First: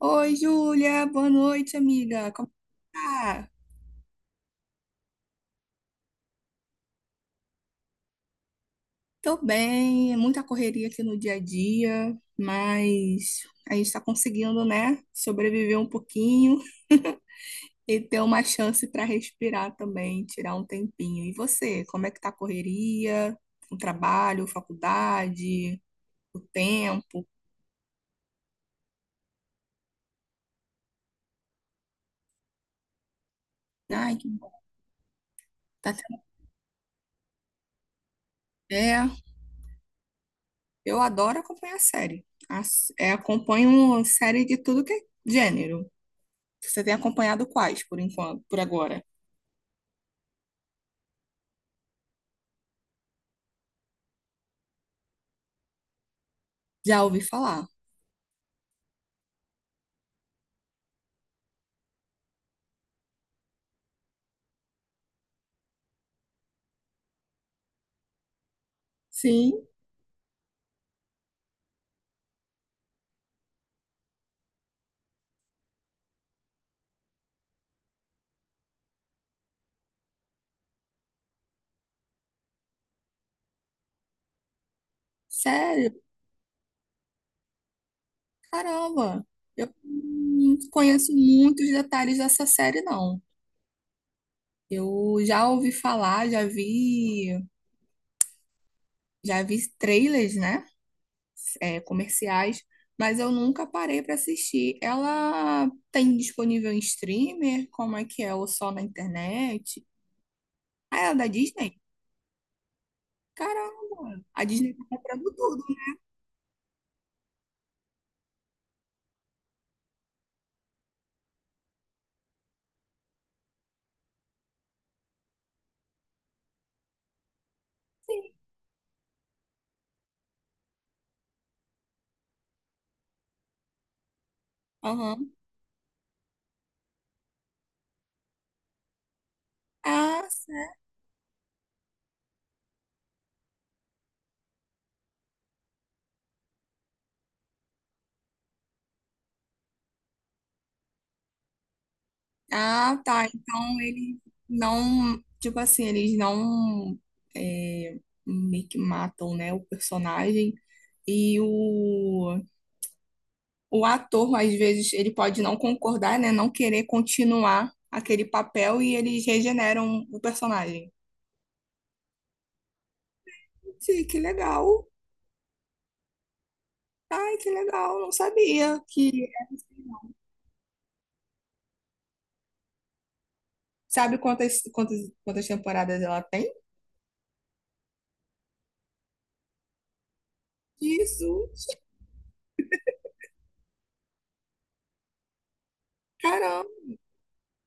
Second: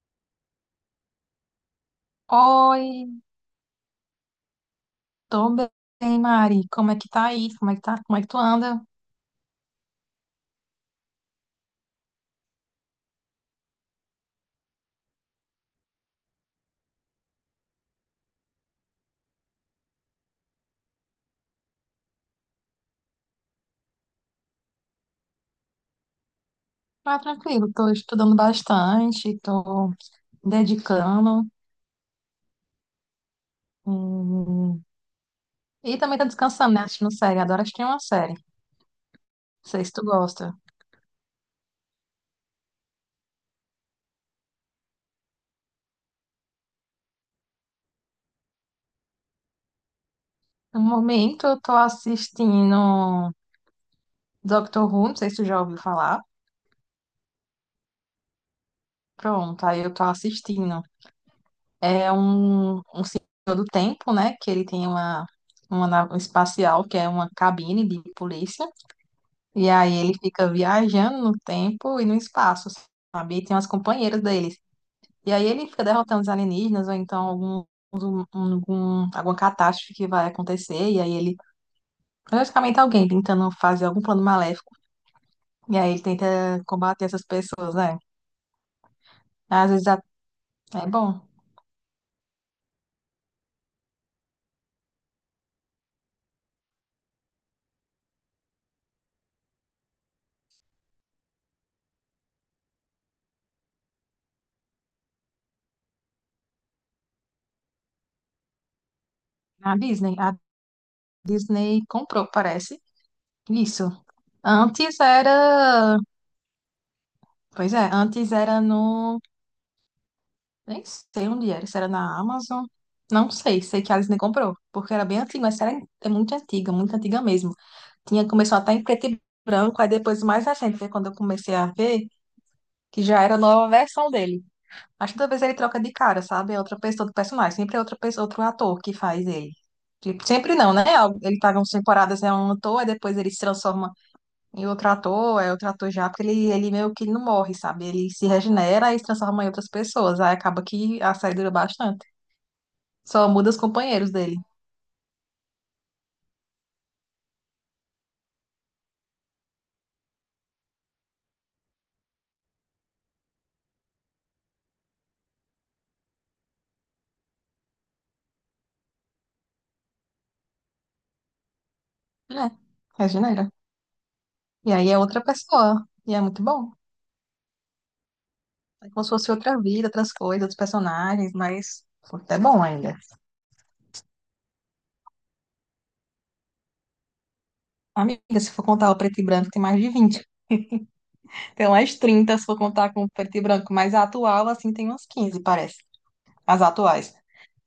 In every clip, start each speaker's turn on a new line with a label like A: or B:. A: Oi, Júlia, boa noite, amiga. Como
B: Oi,
A: tá?
B: tô bem, Mari. Como é que tá aí? Como é que tá? Como é que tu anda?
A: Tô bem, é muita correria aqui no dia a dia, mas a gente tá conseguindo, né, sobreviver um pouquinho e ter uma chance para respirar também, tirar um tempinho. E você, como é que tá a correria? O trabalho, faculdade, o
B: Ah,
A: tempo?
B: tranquilo, tô estudando bastante, tô dedicando.
A: Ai, que bom.
B: hum,
A: Tá
B: E também tô
A: tendo...
B: descansando, né? Assistindo série. Adoro assistir uma série. Não
A: É,
B: sei se tu gosta.
A: eu adoro acompanhar série. É, acompanho série de tudo que é gênero. Você tem acompanhado quais, por enquanto, por agora?
B: No momento eu tô assistindo Doctor Who, não sei se tu já ouviu falar.
A: Já ouvi falar.
B: Pronto, aí eu tô assistindo. É um todo tempo, né? Que ele tem uma nave espacial, que é uma cabine de polícia.
A: Sim,
B: E aí ele fica viajando no tempo e no espaço, sabe? E tem umas companheiras deles. E aí ele fica derrotando os alienígenas, ou então algum, algum, alguma catástrofe que vai acontecer. E aí ele, praticamente alguém tentando fazer algum plano maléfico. E
A: sério?
B: aí ele tenta combater essas pessoas, né?
A: Caramba! Eu
B: Às vezes
A: não
B: é
A: conheço
B: bom.
A: muitos detalhes dessa série, não. Eu já ouvi falar, já vi trailers, né? É, comerciais, mas eu nunca parei para assistir. Ela tem disponível em streamer? Como é que é? Ou só na
B: A
A: internet?
B: Disney, a
A: Ah, ela é da Disney?
B: Disney comprou, parece. Isso.
A: Caramba! A Disney tá
B: Antes
A: comprando tudo.
B: era. Pois é, antes era no. Nem sei onde era, se era na Amazon. Não sei, sei que a Disney comprou, porque era bem antiga, mas era, é muito antiga mesmo. Tinha, começou até em preto e branco, aí depois o mais recente, foi quando eu comecei a ver, que já era a nova versão dele. Mas toda
A: Aham.
B: vez ele troca de cara, sabe? É outra pessoa do personagem, sempre é outra pessoa, outro ator que faz ele. Tipo,
A: Ah,
B: sempre não, né? Ele paga umas temporadas, é um ator, aí depois ele se transforma e o trator é o trator já, porque ele meio que não morre, sabe? Ele se regenera e se transforma em outras pessoas. Aí acaba que a série dura bastante.
A: Ah, tá.
B: Só muda os
A: Então
B: companheiros
A: ele
B: dele.
A: não, tipo assim, eles não é, meio que matam, né, o personagem e o ator, às vezes, ele pode não concordar, né, não querer continuar aquele papel e eles regeneram o personagem.
B: É, regenera.
A: Sim, que
B: E
A: legal.
B: aí é outra pessoa. E é muito bom.
A: Ai, que legal. Não sabia
B: É como se
A: que...
B: fosse outra vida, outras coisas, outros personagens, mas é bom ainda.
A: Sabe quantas, quantas temporadas ela tem?
B: Amiga, se for contar o preto e branco, tem mais de 20. Tem
A: Jesus,
B: umas 30 se for contar com o preto e branco, mas a atual, assim, tem umas 15 parece. As
A: caramba.
B: atuais.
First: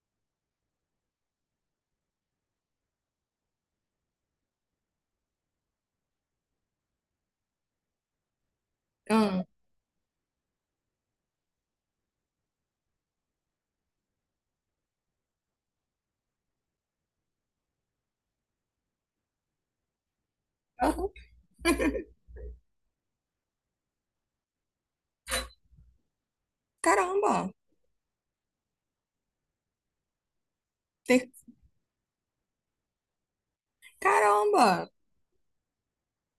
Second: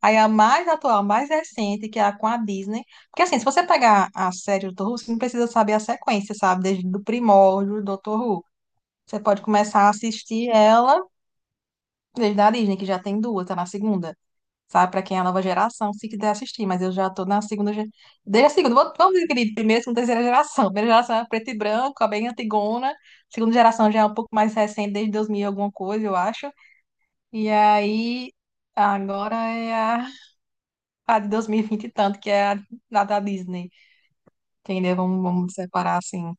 B: Aí a mais atual, a mais recente, que é a com a Disney. Porque assim, se você pegar a série do Dr. Who, você não precisa saber a sequência, sabe? Desde do primórdio do Dr. Who. Você pode
A: Ah,
B: começar a assistir ela desde a Disney, que já tem duas, tá na segunda. Sabe? Pra quem é a nova geração, se quiser assistir. Mas eu já tô na segunda. Desde a segunda, vamos dizer, querido, primeira, segunda, terceira geração. Primeira
A: aham.
B: geração é preto e branco, é bem antigona. Segunda geração já é um pouco mais recente, desde 2000 e alguma coisa, eu acho. E
A: Caramba.
B: aí, agora é a de
A: Tem-
B: 2020 e vinte e tanto, que é a da Disney,
A: Caramba.
B: entendeu? Vamos separar assim.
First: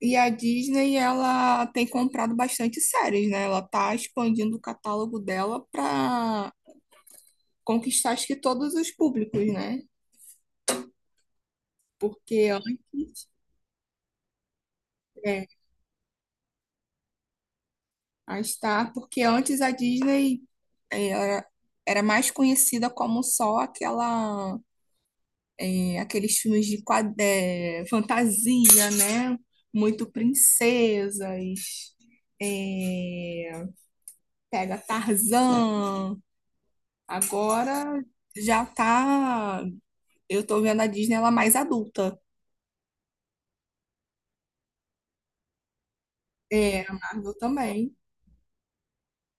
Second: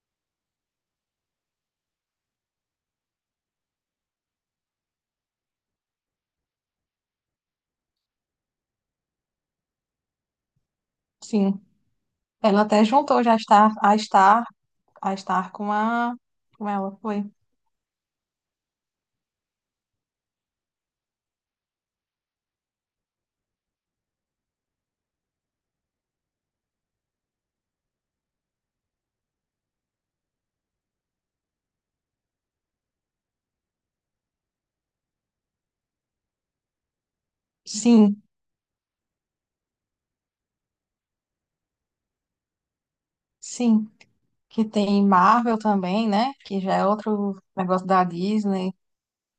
A: E a Disney, ela tem comprado bastante séries, né? Ela tá expandindo o catálogo dela para conquistar acho que todos os públicos, né?
B: Sim,
A: Porque
B: ela até juntou
A: antes,
B: já estar a estar a
A: é,
B: estar com ela foi.
A: a Star, porque antes a Disney é, era, era mais conhecida como só aquela, é, aqueles filmes de quad, é, fantasia, né? Muito princesas, é, pega Tarzan. Agora
B: Sim,
A: já tá. Eu tô vendo a Disney ela mais adulta.
B: sim, que tem Marvel também, né? Que já
A: É,
B: é
A: a Marvel
B: outro negócio
A: também.
B: da Disney.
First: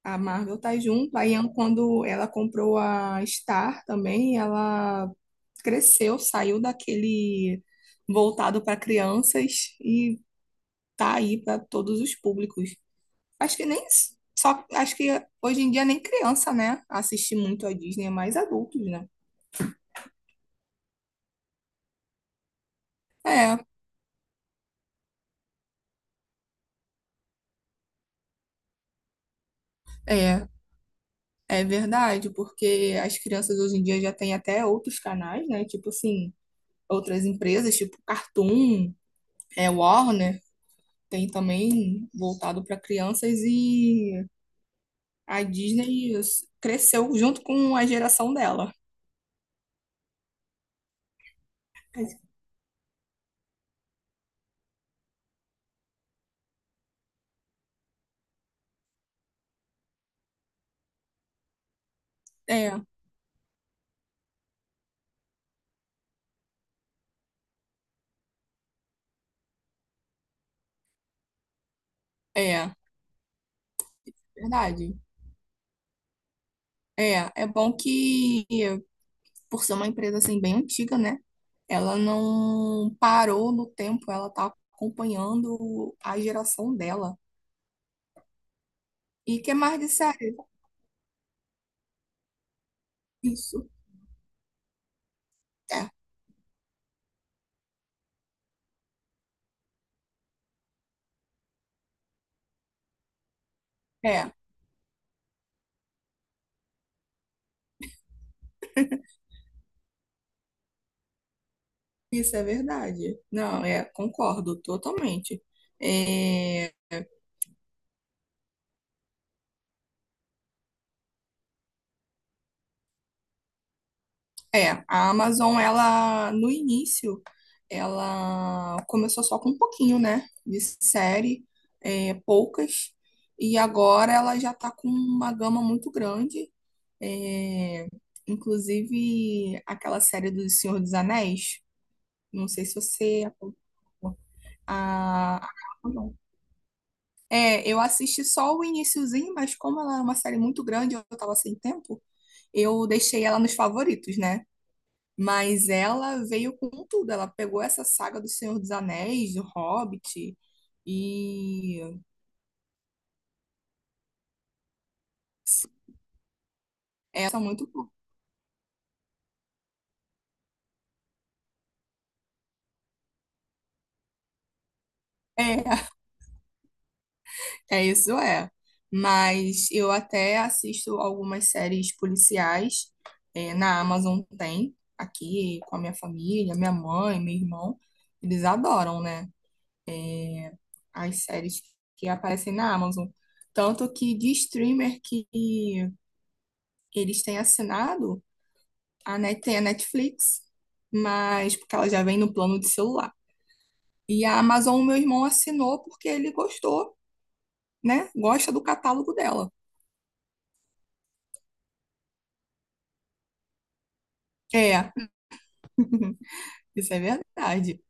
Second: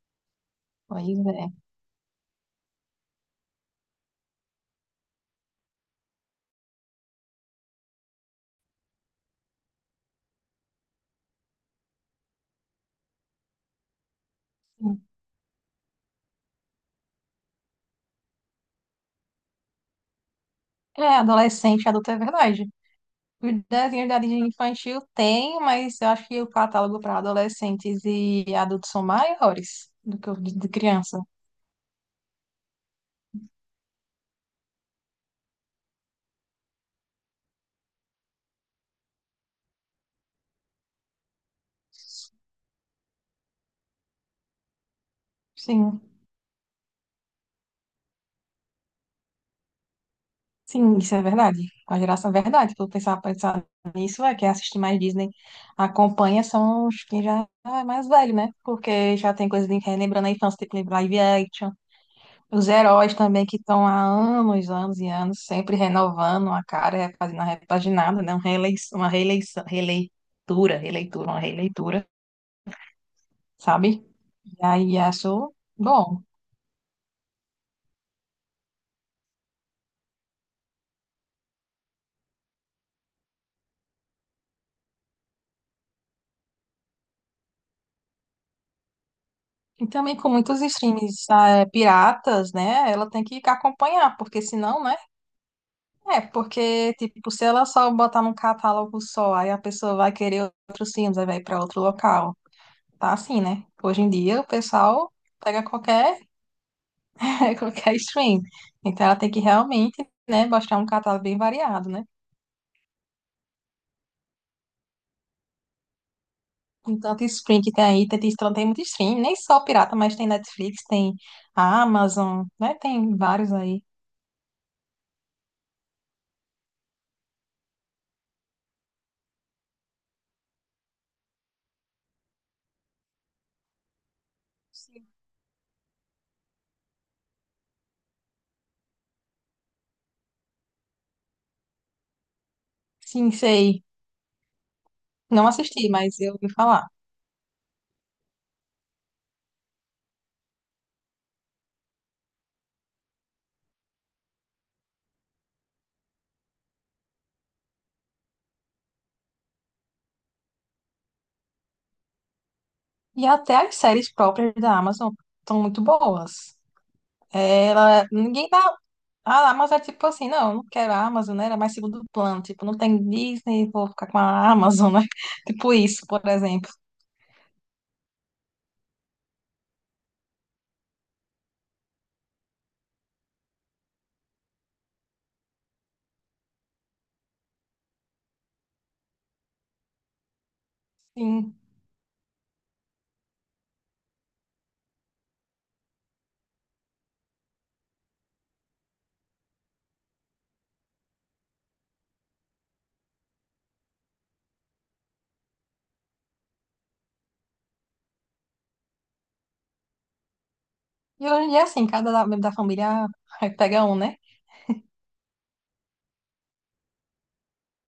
A: A Marvel tá
B: Pois
A: junto.
B: é.
A: Quando ela comprou a Star também, ela cresceu, saiu daquele voltado para crianças e tá aí para todos os públicos. Acho que nem só acho que hoje em dia nem criança, né, assiste muito a Disney, é mais adultos, né?
B: É, adolescente, adulto é verdade. Os
A: É,
B: desenhos da Disney infantil tem, mas eu acho que o catálogo para adolescentes e adultos são maiores do que o
A: é,
B: de criança.
A: é verdade, porque as crianças hoje em dia já têm até outros canais, né? Tipo assim, outras empresas, tipo Cartoon, é, Warner, tem também voltado para crianças e a
B: Sim.
A: Disney cresceu junto com a geração dela.
B: Sim, isso é verdade. A geração é verdade. Tu pensar, pensar nisso é que assiste mais Disney. Acompanha são os que já é mais velho, né? Porque já tem coisa de relembrando a infância, tipo live action. Os
A: É,
B: heróis também que estão há anos, anos e anos, sempre renovando a cara, é, fazendo a repaginada, né? Uma reeleição, releitura, uma releitura,
A: é,
B: sabe? E aí
A: verdade.
B: acho bom.
A: É, é bom que, por ser uma empresa assim bem antiga, né? Ela não parou no tempo, ela tá acompanhando a geração dela. E que mais
B: E
A: de
B: também com
A: série?
B: muitos streams, é, piratas, né? Ela tem que
A: Isso.
B: acompanhar, porque senão, né?
A: É,
B: É, porque, tipo, se ela só botar num catálogo só, aí a pessoa vai querer outros filmes, aí vai pra outro local. Tá assim, né? Hoje em
A: é.
B: dia o pessoal pega qualquer, qualquer stream. Então ela tem que realmente, né, mostrar um catálogo bem variado, né?
A: Isso é verdade. Não, é, concordo totalmente. É,
B: Com tanto stream que tem aí, tem muito stream, nem só pirata, mas tem Netflix, tem a Amazon, né? Tem vários aí.
A: é, a Amazon, ela, no início, ela começou só com um pouquinho, né, de série, é, poucas, e agora ela já tá com
B: Sim,
A: uma gama muito grande, é, inclusive aquela série do Senhor dos Anéis, não sei se você...
B: sim,
A: acompanhou.
B: sei.
A: A,
B: Não
A: a,
B: assisti,
A: Amazon.
B: mas eu ouvi falar.
A: É, eu assisti só o iniciozinho, mas como ela é uma série muito grande, eu tava sem tempo, eu deixei ela nos favoritos, né? Mas ela veio com tudo, ela pegou essa saga do Senhor dos Anéis, do Hobbit, e
B: E até as séries próprias da Amazon são muito boas.
A: essa é muito boa.
B: Ela, ninguém dá. A Amazon é tipo assim, não, eu não quero a Amazon, né? Era mais segundo plano. Tipo, não tem Disney, vou ficar com a Amazon, né? Tipo
A: É,
B: isso, por exemplo.
A: é isso é. Mas eu até assisto algumas séries policiais, é, na Amazon tem, aqui com a minha família, minha mãe, meu irmão, eles adoram, né? As
B: Sim.
A: séries que aparecem na Amazon. Tanto que de streamer que eles têm assinado, a Net, tem a Netflix, mas porque ela já vem no plano de celular. E a Amazon, meu irmão assinou porque ele gostou, né? Gosta do catálogo dela.
B: E hoje em dia, assim, cada membro da família aí pega um, né?
A: É, isso é verdade.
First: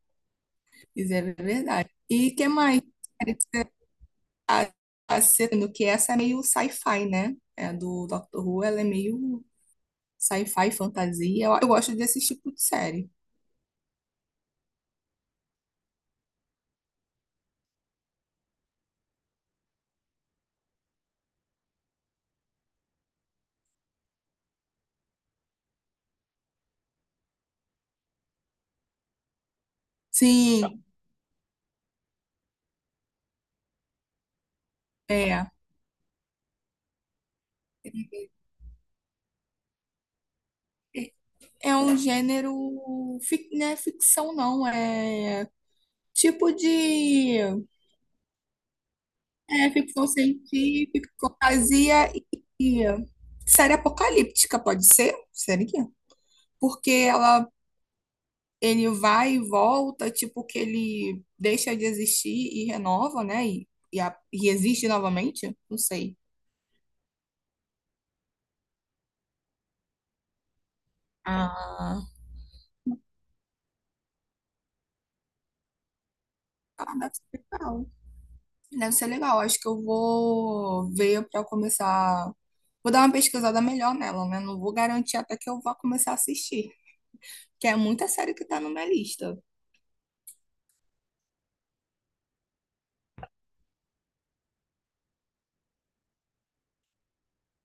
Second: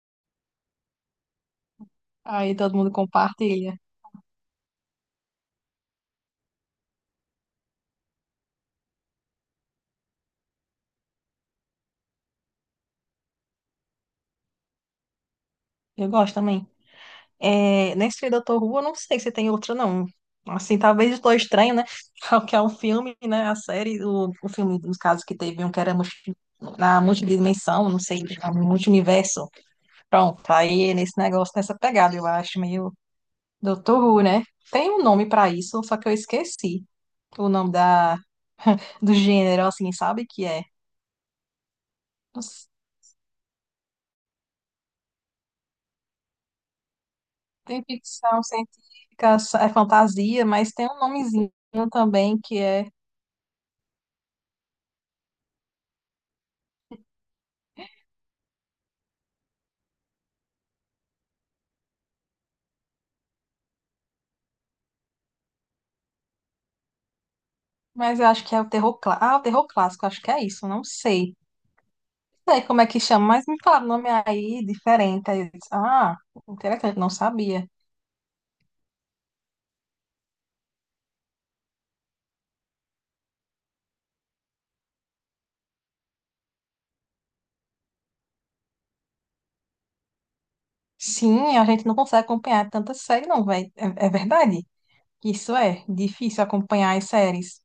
A: Isso é verdade. E que
B: Aí todo
A: mais?
B: mundo compartilha.
A: A, sendo que essa é meio sci-fi, né? É do Doctor Who, ela é meio sci-fi, fantasia. Eu gosto desse tipo de série.
B: Eu gosto também. É, nesse Doutor Who, eu não sei se tem outro, não. Assim, talvez estou Estranho, né? Que é um filme, né? A série, o filme, nos casos que teve um que era na multidimensão, não sei, multiverso. Pronto,
A: Sim,
B: aí é nesse negócio, nessa pegada, eu acho, meio Doutor Who, né? Tem um nome
A: é.
B: pra isso, só que eu esqueci o nome da, do gênero, assim, sabe que é?
A: É é um
B: Não sei.
A: gênero, fic- não é ficção não, é tipo de
B: Tem ficção científica, é
A: é, ficção
B: fantasia, mas tem um
A: científica,
B: nomezinho
A: fantasia
B: também que
A: e
B: é.
A: série apocalíptica, pode ser? Série que? Porque ela, ele vai e volta, tipo que ele deixa de existir e renova, né? E existe novamente, não sei.
B: Mas eu acho que é o terror clássico. Ah, o terror clássico, acho que é isso, não sei.
A: Ah,
B: Não sei como é que chama, mas me fala o nome aí diferente. Aí eu disse, ah,
A: ah,
B: interessante, não
A: deve ser
B: sabia.
A: legal. Deve ser legal. Acho que eu vou ver para começar. Vou dar uma pesquisada melhor nela, né? Não vou garantir até que eu vá começar a assistir, que é muita série que tá na minha lista.
B: Sim, a gente não consegue acompanhar tanta série, não, velho. É, é verdade. Isso é difícil acompanhar as séries.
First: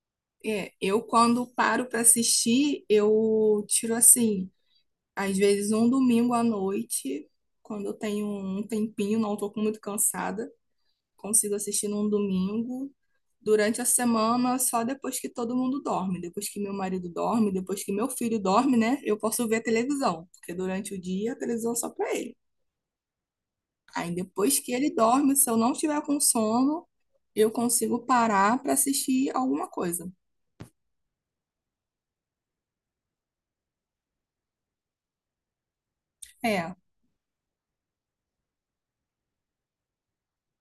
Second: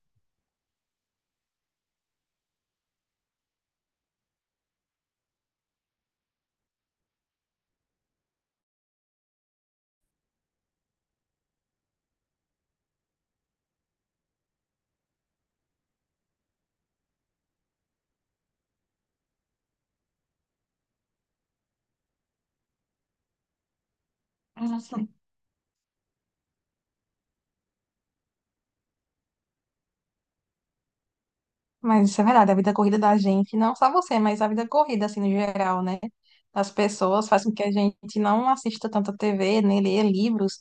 A: É, eu quando paro para assistir, eu tiro assim, às vezes um domingo à noite, quando eu tenho um tempinho, não tô muito cansada. Consigo assistir num domingo. Durante a semana, só depois que todo mundo dorme, depois que meu marido dorme, depois que meu filho dorme, né? Eu posso ver a televisão, porque durante o dia a televisão é só para ele. Aí depois que ele
B: Nossa.
A: dorme, se eu não tiver com sono, eu consigo parar para assistir alguma coisa.
B: Mas isso é verdade, a vida corrida da gente, não só você, mas a vida corrida, assim, no geral, né? Das
A: É,
B: pessoas faz com que a gente não assista tanto a TV, nem leia livros,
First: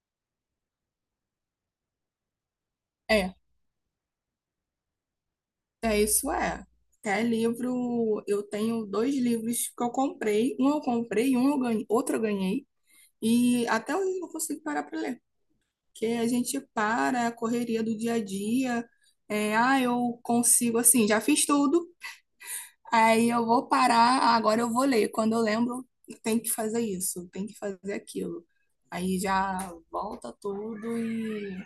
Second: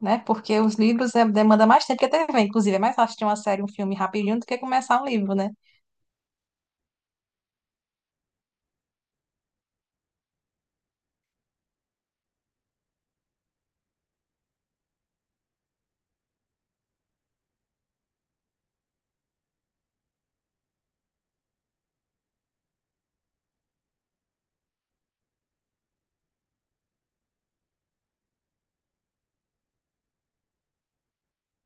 B: né? Porque os livros é, demanda mais tempo que a TV, inclusive. É mais fácil assistir
A: é,
B: uma série, um filme rapidinho do que começar um livro, né?
A: é isso é. Até livro, eu tenho dois livros que eu comprei, um eu comprei, um eu ganhei, outro eu ganhei, e até hoje eu não consigo parar para ler. Que a gente para é a correria do dia a dia. É, ah, eu consigo, assim, já fiz tudo, aí eu vou parar, agora eu vou ler. Quando eu lembro, tem que fazer isso, tem que fazer aquilo. Aí já volta tudo e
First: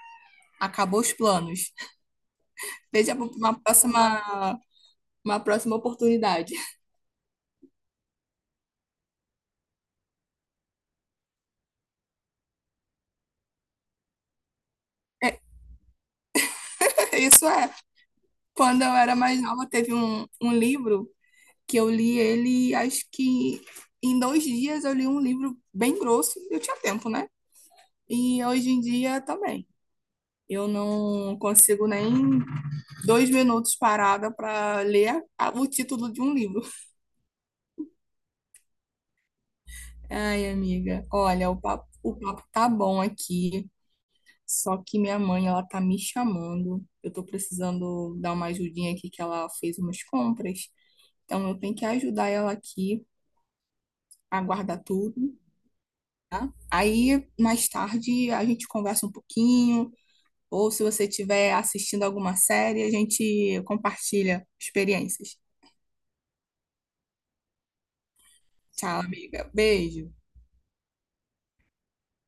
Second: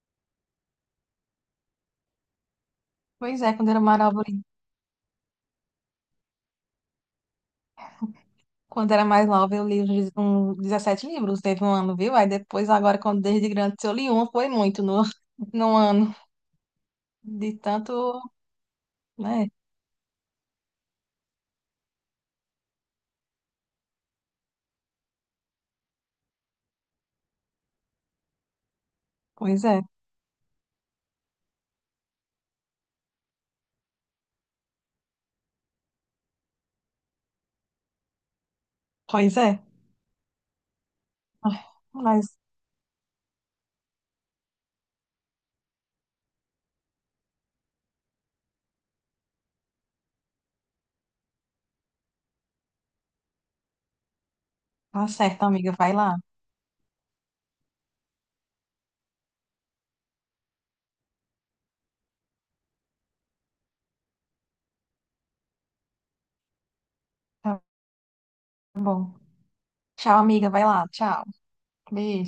A: acabou os planos. Veja
B: Pois é, quando eu era mais nova,
A: uma próxima oportunidade.
B: quando eu era mais nova, eu li uns 17 livros, teve um ano, viu? Aí depois, agora, quando desde grande, se eu li um, foi muito no, no ano,
A: Isso
B: de
A: é.
B: tanto,
A: Quando eu era mais
B: né?
A: nova, teve um livro que eu li ele, acho que em 2 dias eu li um livro bem grosso. Eu tinha tempo, né? E hoje em dia
B: Pois
A: também.
B: é.
A: Eu não consigo nem 2 minutos parada para ler o título de um livro.
B: Pois é.
A: Ai, amiga, olha,
B: Ai,
A: o
B: mas
A: papo tá bom aqui, só que minha mãe, ela tá me chamando. Eu tô precisando dar uma ajudinha aqui, que ela fez umas compras. Então, eu tenho que ajudar ela aqui a guardar
B: tá
A: tudo,
B: certo, amiga. Vai lá.
A: tá? Aí, mais tarde, a gente conversa um pouquinho, ou se você estiver assistindo alguma série, a gente compartilha experiências.
B: Tá
A: Tchau,
B: bom.
A: amiga. Beijo.
B: Tchau, amiga. Vai lá. Tchau. Beijo.